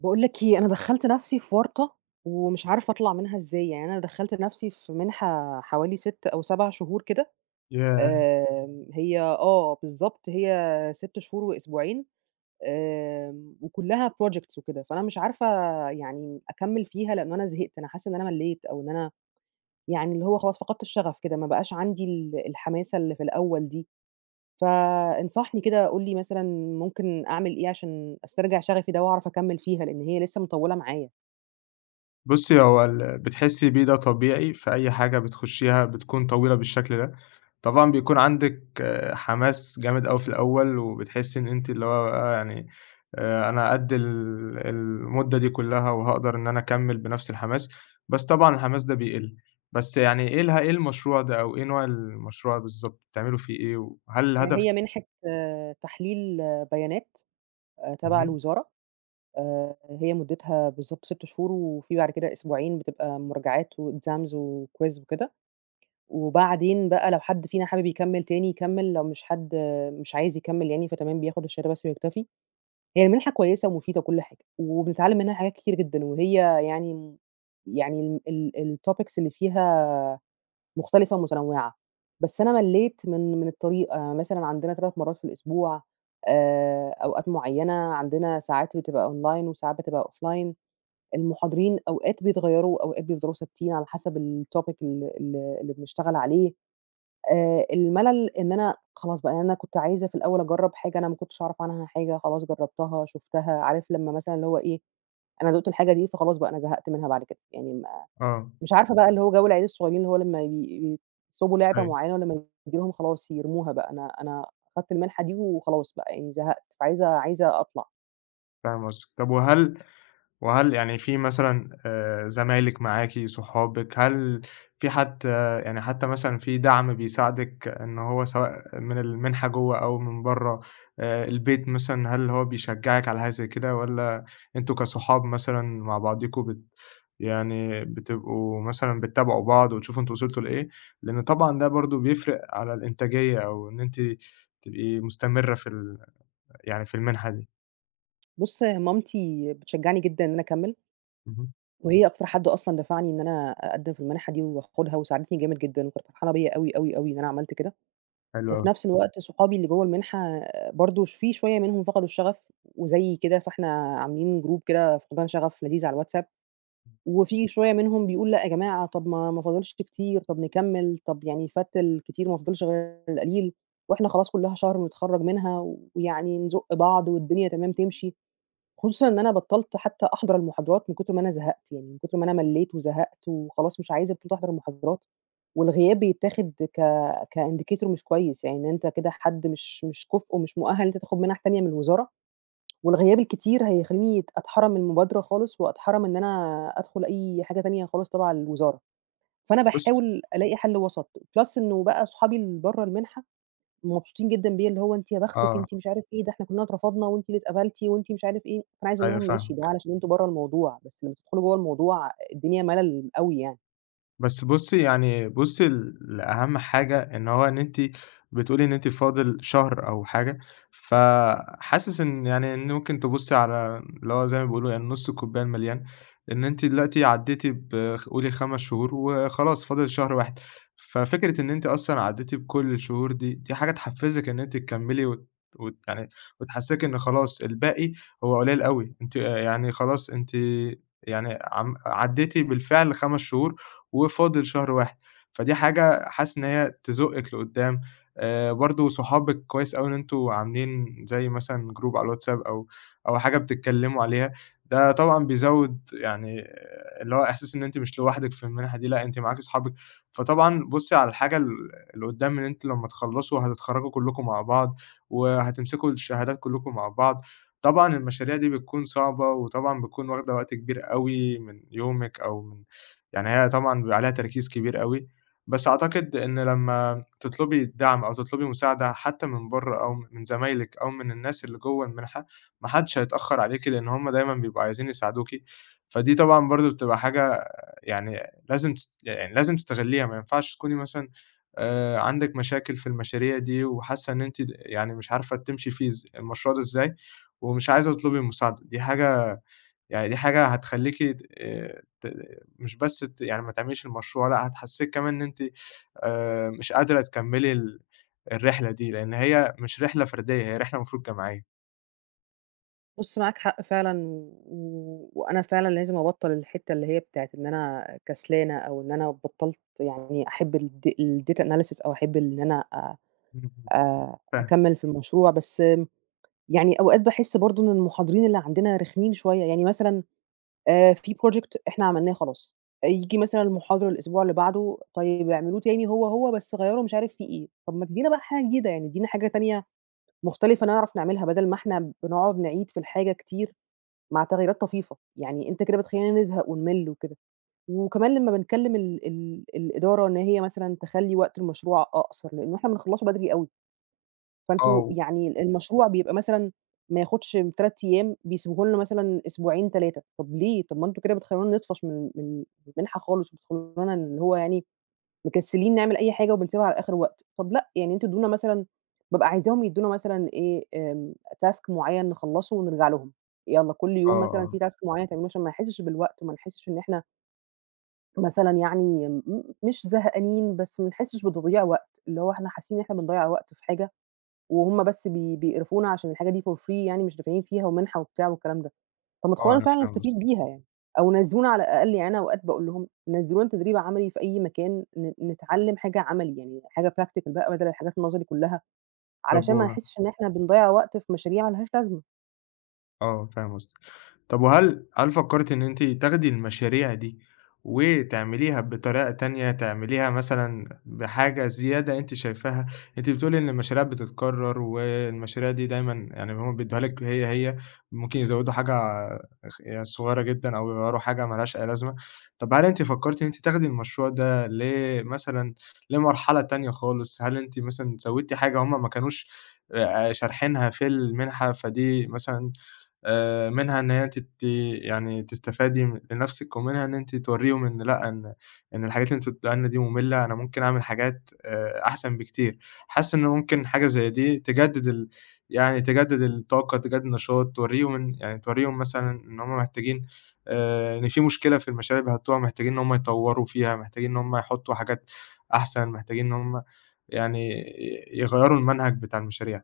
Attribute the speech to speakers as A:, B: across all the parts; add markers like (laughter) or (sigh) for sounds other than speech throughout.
A: باقول لك إيه، أنا دخَّلت نفسي في ورطة ومش عارفة أطلع منها إزاي، يعني أنا دخَّلت نفسي في مِنحة حوالي 6 أو 7 شهور كده
B: ياه!
A: آآ، هي آه بالضبط، هي 6 شهور وأسبوعين، آمم، وكُلَّها projects وكده، فأنا مش عارفة يعني أكمِّل فيها لأن انا زهقت، أنا حاسّة إن أنا ملِّيت أو إن أنا يعني، اللي هو خلاص فقدْت الشغف كده، ما بقاش عندي ال الحماسة اللي في الأوّل دي، ف إنصحني كده قول لي مثلًا ممكن أعمل إيه عشان أسترجِع شغفي ده وأعرف أكمِّل فيها، لأن هي لسه مطوِّلة معايا.
B: بُصي، هو اللي بتحسّي بيه ده طبيعي في أي حاجة بتخُشّيها، بتكون طويلة بالشكل ده، طبعًا بيكون عندك حماس جامد أوي في الأول، وبتحسّي إن أنتِ اللي هو بقى يعني، آآ أنا قَد ال المُدّة دي كُلَّها وهاقدر إن أنا أكمِّل بنفس الحماس، بس طبعًا الحماس ده بيقِل. بس يعني إيه اله إيه المشروع ده أو إيه نوع المشروع بالضبط، بتعملوا فيه إيه؟ وهل
A: هي
B: الهدف
A: مِنحة تحليل بيانات أ تبع
B: اهم.
A: الوزارة آآ، هي مُدِّتها بالضبط 6 شهور، وفي بعد كده أسبوعين بتبقى مراجعات وexams وquiz وكده، وبعدين بقى لو حد فينا حابب يكمِّل تاني، يكمِّل، لو مش حد، مش عايز يكمِّل يعني فتمام بياخد الشهادة بس ويكتفي. هي المنحة كويِّسة ومفيدة وكل حاجة وبنتعلِّم منها حاجات كتيرة جدًا وهي يعني، يعني ال الtopics اللي فيها مختلفة ومتنوِّعة، بس أنا ملِّيت من من الطريقة، يعني مثلًا عندنا 3 مرَّات في الأسبوع آآ، أوقات مُعينة عندنا ساعات بتبقى أونلاين وساعات بتبقى أوفلاين المُحاضرين أوقات بيتغيَّروا وأوقات بيفضَلوا ثابتين، على حسب الtopic ال ال اللي بنشتغل عليه. آآ الملل إن أنا خلاص بقى، يعني أنا كنت عايزة في الأوّل أجرَّب حاجة أنا ما كُنتش أعرف عنها حاجة، خلاص جرَّبتها، شُفتها، عارف، لمّا مثلًا، اللي هو إيه، أنا دُقت الحاجة دي، فخلاص بقى أنا زهقت منها، بعد كده يعني ما
B: آه.
A: مش عارفة بقى اللي هو جَو العيال الصغيّرين، اللي هو لما ي يطلبوا لعبة
B: أيوه.
A: معيّنة ولما تيجي لهم، خلاص يرموها بقى. أنا أنا خدْت المِنحة دي وخلاص بقى، يعني زهقت فعايزة عايزة أطلَع.
B: فاهم قصدِك، طب وهل وهل يعني في مثلًا آآ، زمايلِك معاكِ صحابك، هل في حد يعني حتى مثلًا في دعم بيساعدِك إنه هو سواء من المنحة جوا أو من برا، آآ البيت مثلًا هل هو بيشجعك على حاجة زي كده، والّا أنتم كصحاب مثلًا مع بعضكم بت يعني بتبقوا مثلًا بتتابعوا بعض وتشوفوا أنتم وصلتوا لإيه؟ لأنه طبعًا ده برضو بيفرق على الإنتاجية، أو إن أنتِ تبقي مستمرة في ال يعني في المنحة دي.
A: بُص، هي مامتي بتشجعني جدًا إن أنا أكمل.
B: اهم.
A: وهي أكتر حد أصلًا دفعني إن أنا أقدم في المنحة دي واخدها، وساعدتني جامد جدًا وكانت فرحانة بيّا أوي، أوي، أوي، إن أنا عملت كده،
B: حلو
A: وفي
B: أوي.
A: نفس الوقت صحابي اللي جوا المنحة برضو في شوية منهم فقدوا الشغف، وزي كده، فإحنا عاملين جروب كده فقدان شغف لذيذ على الواتساب، وفي شوية منهم بيقول: "لأ يا جماعة طب ما ما فاضلش كتير طب نكمل، طب يعني فات الكتير ما فاضلش غير القليل، وإحنا خلاص كلها شهر ونتخرج منها، ويعني نزق بعض، والدنيا تمام تمشي" خصوصًا إن أنا بطلت حتى أحضر المحاضرات من كتر ما أنا زهقت، يعني من كتر ما أنا مليت وزهقت وخلاص مش عايزة ابتدي أحضر المحاضرات، والغياب بيتاخد ك كindicator مش كويس يعني إن أنت كده حد مش مش كُفؤ مش مؤهل إن أنت تاخد منح تانية من الوزارة، والغياب الكتير هيخليني أتحرم المبادرة خالص وأتحرم إن أنا أدخل أي حاجة تانية خالص تبع الوزارة، فأنا
B: بُص
A: باحاول ألاقي حل وسط، plus إنه بقى صحابي اللي برا المنحة مبسوطين جدًا بيّا اللي هو أنتِ يا
B: ٱه.
A: بختِك أنتِ مش عارف ايه ده، إحنا كلنا اترفضنا وأنتِ اللي اتقبلتِ وأنتِ مش عارف إيه، فأنا عايزة أقول
B: أيوه
A: لهم ماشي ده
B: فاهمِك.
A: علشان أنتم برا الموضوع، بس لما تدخلوا جوا الموضوع الدنيا ملل أوي يعني.
B: بس بُصي يعني بُصي لأهم حاجة، إن هو إن أنتِ بتقولي إن أنتِ فاضل شهر أو حاجة ف حاسس إن يعني إن ممكن تبصي على اللي هو زي ما بيقولوا يعني نص الكوبايه المليان، إن أنتِ دلوقتي عدّيتِ ب خ قولي 5 شهور وخلاص فاضل شهر واحد، ففكرة إن أنتِ أصلًا عدّيتِ بكل الشهور دي، دي حاجة تحفزِك إن أنتِ تكمّلي وت وت يعني وتحسسِك إن خلاص الباقي هو قليل أوي، انتِ يعني خلاص أنتِ يعني عم عدّيتِ بالفعل 5 شهور وفاضل شهر واحد فدي حاجة حاسس إن هي تزقِك لقدام، آآ برضو صحابِك كويس أوي إن أنتم عاملين زي مثلًا Group على الواتساب أو أو حاجة بتتكلموا عليها، ده طبعًا بيزود يعني اللي هو احساس إن أنتِ مش لوحدِك في المنحة دي، لأ أنتِ معاكِ صحابِك، فطبعًا بُصي على الحاجة ال اللي قدام إن أنتِ لما تخلصوا هتتخرجوا كلكم مع بعض، وهتمسكوا الشهادات كلكم مع بعض، طبعًا المشاريع دي بتكون صعبة، وطبعًا بتكون واخدة وقت كبير أوي من يومِك، أو يعني هي طبعًا بيبقي عليها تركيز كبير أوي، بس أعتقد إن لما تطلبي الدعم أو تطلبي مساعدة حتى من بره أو من زمايلِك، أو من الناس اللي جوَّه المنحة، ما حدش هيتأخر عليكِ لإن هُم دايمًا بيبقوا عايزين يساعدوكِ، فدي طبعًا برضو بتبقى حاجة يعني لازم تس يعني لازم تستغليها، ما ينفعش تكوني مثلًا آآ عندِك مشاكل في المشاريع دي، وحاسة إن أنتِ يعني مش عارفة تمشي فيه إز المشروع ده إزاي، ومش عايزة تطلبي المساعدة دي حاجة، يعني دي حاجة هتخليكِ ت ت مش بس ت يعني ما تعمليش المشروع، لأ هتحسسِك كمان إن أنتِ آآ مش قادرة تكملي ال الرحلة دي، لإن هي مش رحلة فردية هي رحلة المفروض جماعية.
A: بُص معاك حق فعلًا، و وأنا فعلًا لازم أبطل الحتة اللي هي بتاعة إن أنا كسلانة أو إن أنا بطلت يعني أحب الد الdata analysis أو أحب إن أنا آآ،
B: (unintelligible)
A: أ
B: فاهم.
A: أكمل في المشروع، بس يعني أوقات باحس برضو إن المحاضرين اللي عندنا رخمين شوية، يعني مثلًا آآ، في project إحنا عملناه خلاص ييجي مثلًا المحاضر الأسبوع اللي بعده طيب اعملوه تاني هو هو بس غيروا مش عارف فيه إيه، طب ما تدينا بقى حاجة جديدة يعني ادينا حاجة تانية مختلفة نعرف نعملها، بدل ما إحنا بنقعد نعيد في الحاجة كتير مع تغييرات طفيفة، يعني أنت كده بتخلينا نزهق ونِمّل وكده، وكمان لما بنكلم ال ال الإدارة إن هي مثلًا تخلي وقت المشروع أقصر، لأنه إحنا بنخلصه بدري أوي.
B: آه.
A: فأنتم
B: و
A: يعني المشروع بيبقى مثلًا ما ياخدش 3 أيام بيسبوه لنا مثلًا أسبوعين 3 طب ليه طب ما أنتم كده بتخلونا نطفش من من المنحة خالص، وبتخلونا اللي هو يعني مكسلين نعمل أي حاجة وبنسيبها على آخر وقت، طب لأ، يعني أنتم ادونا مثلًا بابقى عايزاهم يدونا مثلًا إيه task معيّن نخلصه ونرجع لهم، يلا كل
B: آه،
A: يوم مثلًا
B: آه.
A: في task معيّن تعملوه عشان ما نحسش بالوقت، وما نحسش إن إحنا مثلًا يعني مش زهقانين بس ما نحسّش بتضييع وقت، اللي هو احنا حاسين إن إحنا بنضيّع وقت في حاجة، وهُم بس بي بيقرفونا عشان الحاجة دي for free يعني مش دافعين فيها ومنحة وبتاع والكلام ده. طب ما
B: آه
A: تخلّونا
B: أنا
A: فعلًا
B: فاهم قص
A: نستفيد بيها يعني، أو نزّلونا على الأقل، يعني أنا أوقات باقول لهم نزّلونا تدريب عملي في أي مكان ن نتعلم حاجة عملي يعني، حاجة practical بقى بدل الحاجات نظري كلها،
B: طب
A: علشان ما
B: و
A: نحسش إن إحنا بنضيّع وقت في مشاريع ما لهاش لازمة.
B: آه، فاهم قصدِك، طب وهل هل فكرتِ إن أنتِ تاخدي المشاريع دي وتعمليها بطريقة تانية؟ تعمليها مثلًا بحاجة زيادة أنتِ شايفاها، أنتِ بتقولي إن المشاريع بتتكرر، والمشاريع دي دايمًا يعني هُم بيدّوها لِك هي، هي ممكن يزودوا حاجة اخ صغيرة جدًا، أو يغيّروا حاجة ملهاش أي لازمة، طب هل أنتِ فكرتِ إن أنتِ تاخدي المشروع ده ل مثلًا لمرحلة تانية خالص؟ هل أنتِ مثلًا زوّدتِ حاجة هُم ما كانوش آآ شارحينها في المنحة؟ فدي مثلًا آآ منها إن هي تت يعني تستفادي لنفسِك، ومنها إن أنتِ توريهم إن لأ إن، إن الحاجات اللي أنتم بتدوها لنا دي مُمِلة، أنا ممكن اعمل حاجات آآ أحسن بكتير حاسة إن ممكن حاجة زي دي تجدد ال يعني تجدد الطاقة تجدد نشاط، توريهم إن يعني توريهم مثلًا إن هُم محتاجين آآ إن في مشكلة في المشاريع بيحطّوها، محتاجين إن هُم يطوّروا فيها، محتاجين إن هُم يحطّوا حاجات أحسن، محتاجين إن هُم يعني ي يغيّروا المنهج بتاع المشاريع.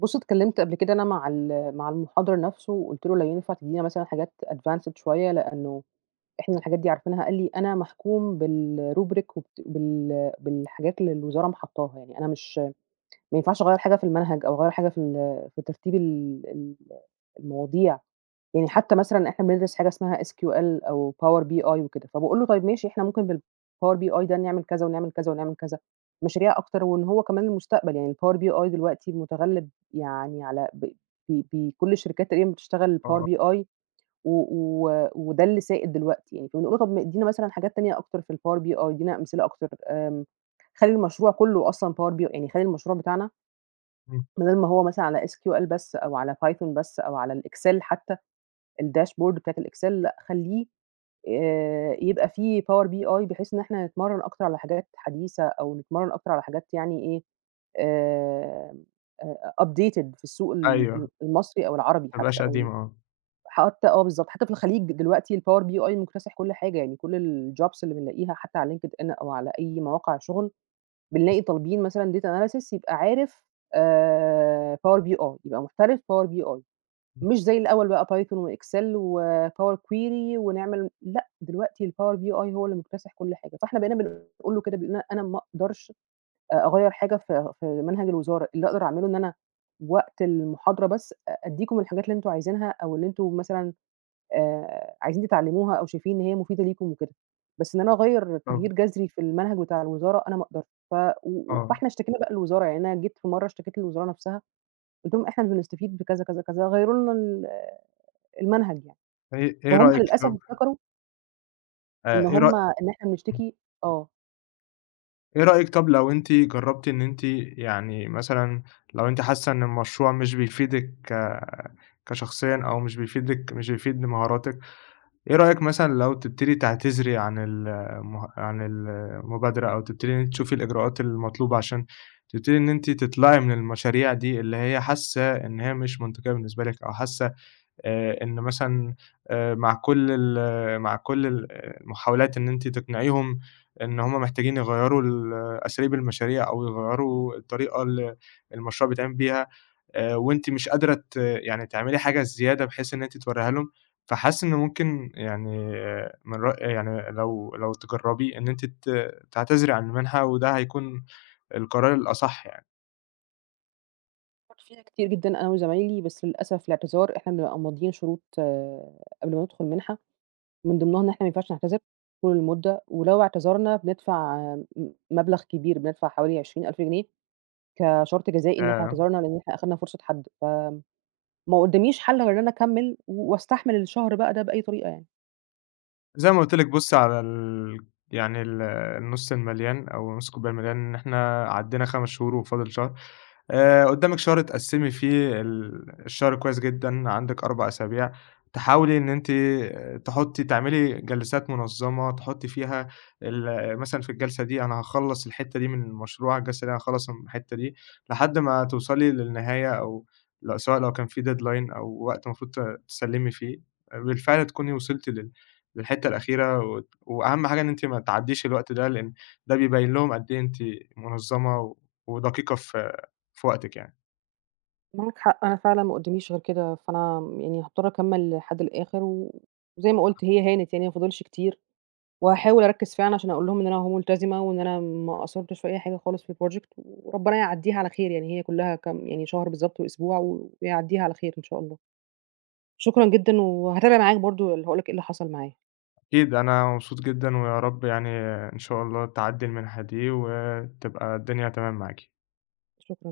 A: بُصّ اتكلمت قبل كده أنا مع ال مع المحاضر نفسه، وقُلت له لو ينفع تدينا مثلًا حاجات advanced شويّة، لأنّه إحنا الحاجات دي عارفينها، قال لي أنا محكوم بالrubric وبت بال بالحاجات اللي الوزارة م حطاها يعني أنا مش ما ينفعش أغير حاجة في المنهج أو أغير حاجة في ال في ترتيب ال ال المواضيع. يعني حتّى مثلًا إحنا بندرس حاجة اسمها SQL أو Power BI وكده فبقول له طيّب ماشي، إحنا ممكن نعمل بالPower BI كذا ونعمل كذا ونعمل كذا مشاريع أكتر، وإن هو كمان المستقبل يعني Power BI دلوقتي متغلب يعني على ب ب بكل الشركات تقريبًا بتشتغل Power
B: آه.
A: BI و و وده اللي سائد دلوقتي يعني، فنقول له مثلًا حاجات تانية أكتر في الPower BI ادينا أمثلة أكتر آمم، خلّي المشروع كلّه أصلًا Power B يعني خلّي المشروع بتاعنا
B: امم.
A: بدل ما هو مثلًا على SQL بس أو على Python بس أو على الExel حتّى، الdashboard بتاعة الExel لأ، خلّيه آآ، يبقى فيه power BI بحيث إن إحنا نتمرن أكتر على حاجات حديثة أو نتمرن أكتر على حاجات يعني إيه آآ، أ أ updated في السوق ال ال
B: أيوه.
A: المصري أو العربي
B: ما
A: حتّى،
B: بقاش
A: أو
B: قديم،
A: ال
B: آه.
A: حتّى آه، بالضبط حتّى في الخليج دلوقتي الpower BI مكتسح كل حاجة يعني، كل الjobs اللي بنلاقيها حتّى على linkedIn أو على أي مواقع شغل بنلاقي طالبين مثلًا data analysis يبقى عارف آآ، Power BI يبقى محترف Power BI
B: امم.
A: مش زي الأوّل بقى Python وExel وpower query ونعمل لأ دلوقتي الpower BI هو اللي مكتسح كل حاجة، فإحنا بقينا بنقول له كده أنا ما أقدرش أغير حاجة في في منهج الوزارة، اللي أقدر أعمله إن أنا وقت المحاضرة بس أديكم الحاجات اللي أنتم عايزينها أو اللي أنتم مثلًا، آآ، عايزين تتعلموها أو شايفين إن هي مفيدة ليكم وكده، بس إن أنا أغير تغيير
B: آه.
A: جذري في المنهج بتاع الوزارة أنا ما أقدرش ف و و
B: آه.
A: فإحنا اشتكينا بقى للوزارة يعني أنا جيت مرّة اشتكيت للوزارة نفسها، قلت لهم إحنا بنستفيد بكذا، كذا، كذا، غيروا لنا ال المنهج يعني.
B: إيه إيه
A: فهُم
B: رأيك
A: للأسف
B: (unintelligible)
A: افتكروا
B: آ،
A: إن
B: آ إيه رأ
A: همّ إن احنا
B: امم.
A: بنشتكي آه.
B: إيه رأيك طب لو أنتِ جربتِ إن أنتِ يعني مثلًا لو أنتِ حاسّة إن المشروع مش بيفيدِك ك كشخصيًا أو مش بيفيدِك مش بيفيد بمهاراتك، إيه رأيك مثلًا لو تبتدي تعتذري عن المه عن ال المبادرة؟ أو تبتدي إن انتِ تشوفي الإجراءات المطلوبة عشان تبتدي إن أنتِ تطلعي من المشاريع دي، اللي هي حاسّة إن هي مش منطقية بالنسبة لِك أو حاسّة آآ، إن مثلًا آآ، مع كل ال مع كل ال المحاولات إن أنتِ تقنعيهم إن همّ محتاجين يغيروا ال أساليب المشاريع أو يغيروا الطريقة اللي المشروع بيتعمل بيها آآ، وأنتِ مش قادرة ت يعني تعملي حاجة الزيادة بحيث إن أنتِ توريها لهم؟ فحاسس إنّه ممكن يعني من رأ يعني لو لو تجرّبيه إن أنتِ ت تعتذري عن المنحة، وده هيكون القرار الأصح يعني.
A: فكرت فيها كتير جدًا أنا وزمايلي، بس للأسف الإعتذار إحنا بنبقى ماضيين شروط قبل ما ندخل المنحة، من ضمنهم إحنا ما ينفعش نعتذر طول المدة، ولو اعتذرنا بندفع م مبلغ كبير بندفع حوالي 20.000 جنيه كشرط جزائي إن إحنا
B: ياه!
A: اعتذرنا، لإن إحنا أخدنا فرصة حد، ف آمم، مقداميش حل غير أنا أكمل، و واستحمل الشهر بقى ده بأي طريقة يعني.
B: زي ما قلت لِك بُصّي على ال يعني ال النص المليان أو نص الكوباية المليان، إن إحنا عدينا 5 شهور وفاضل شهر. آآ قدّامك شهر تقسمي فيه ال الشهر كويّس جدًا عندك 4 أسابيع، تحاولي إن أنتِ تحطّي تعملي جلسات منظمة تحطّي فيها ال مثلًا في الجلسة دي أنا هاخلّص الحتّة دي من المشروع، الجلسة دي هاخلص م الحتّة دي، لحد ما توصلي للنهاية، أو لو سواء لو كان في deadline، أو وقت المفروض ت تسلمي فيه، بالفعل تكوني وصلتِ لل للحتة الأخيرة و وأهم حاجة إن أنتِ ما تعدّيش الوقت ده، لأن ده بيبين لهم قد إيه أنتِ منظمة ودقيقة في في وقتِك يعني.
A: معاك حق أنا فعلًا ما قداميش غير كده فأنا يعني هأضطر أكمل لحد الآخر، و وزي ما قُلت هي هانت، يعني ما فاضلش كتير، وهاحاول أركز فعلًا عشان أقول لهم إن أنا أهو ملتزمة، وإن أنا ما قصّرتش في أي حاجة خالص في الproject وربنا يعديها على خير يعني، هي كلّها كام يعني شهر بالضبط وأسبوع ويعديها على خير إن شاء الله. شكرًا جدًا، وهاتابع معاك برضو ال هاقول لك إيه اللي حصل معايا.
B: أكيد أنا مبسوط جدًا، ويا رب يعني إن شاء الله تعدّي المنحة دي، وتبقى الدنيا تمام معاكِ.
A: شكرًا.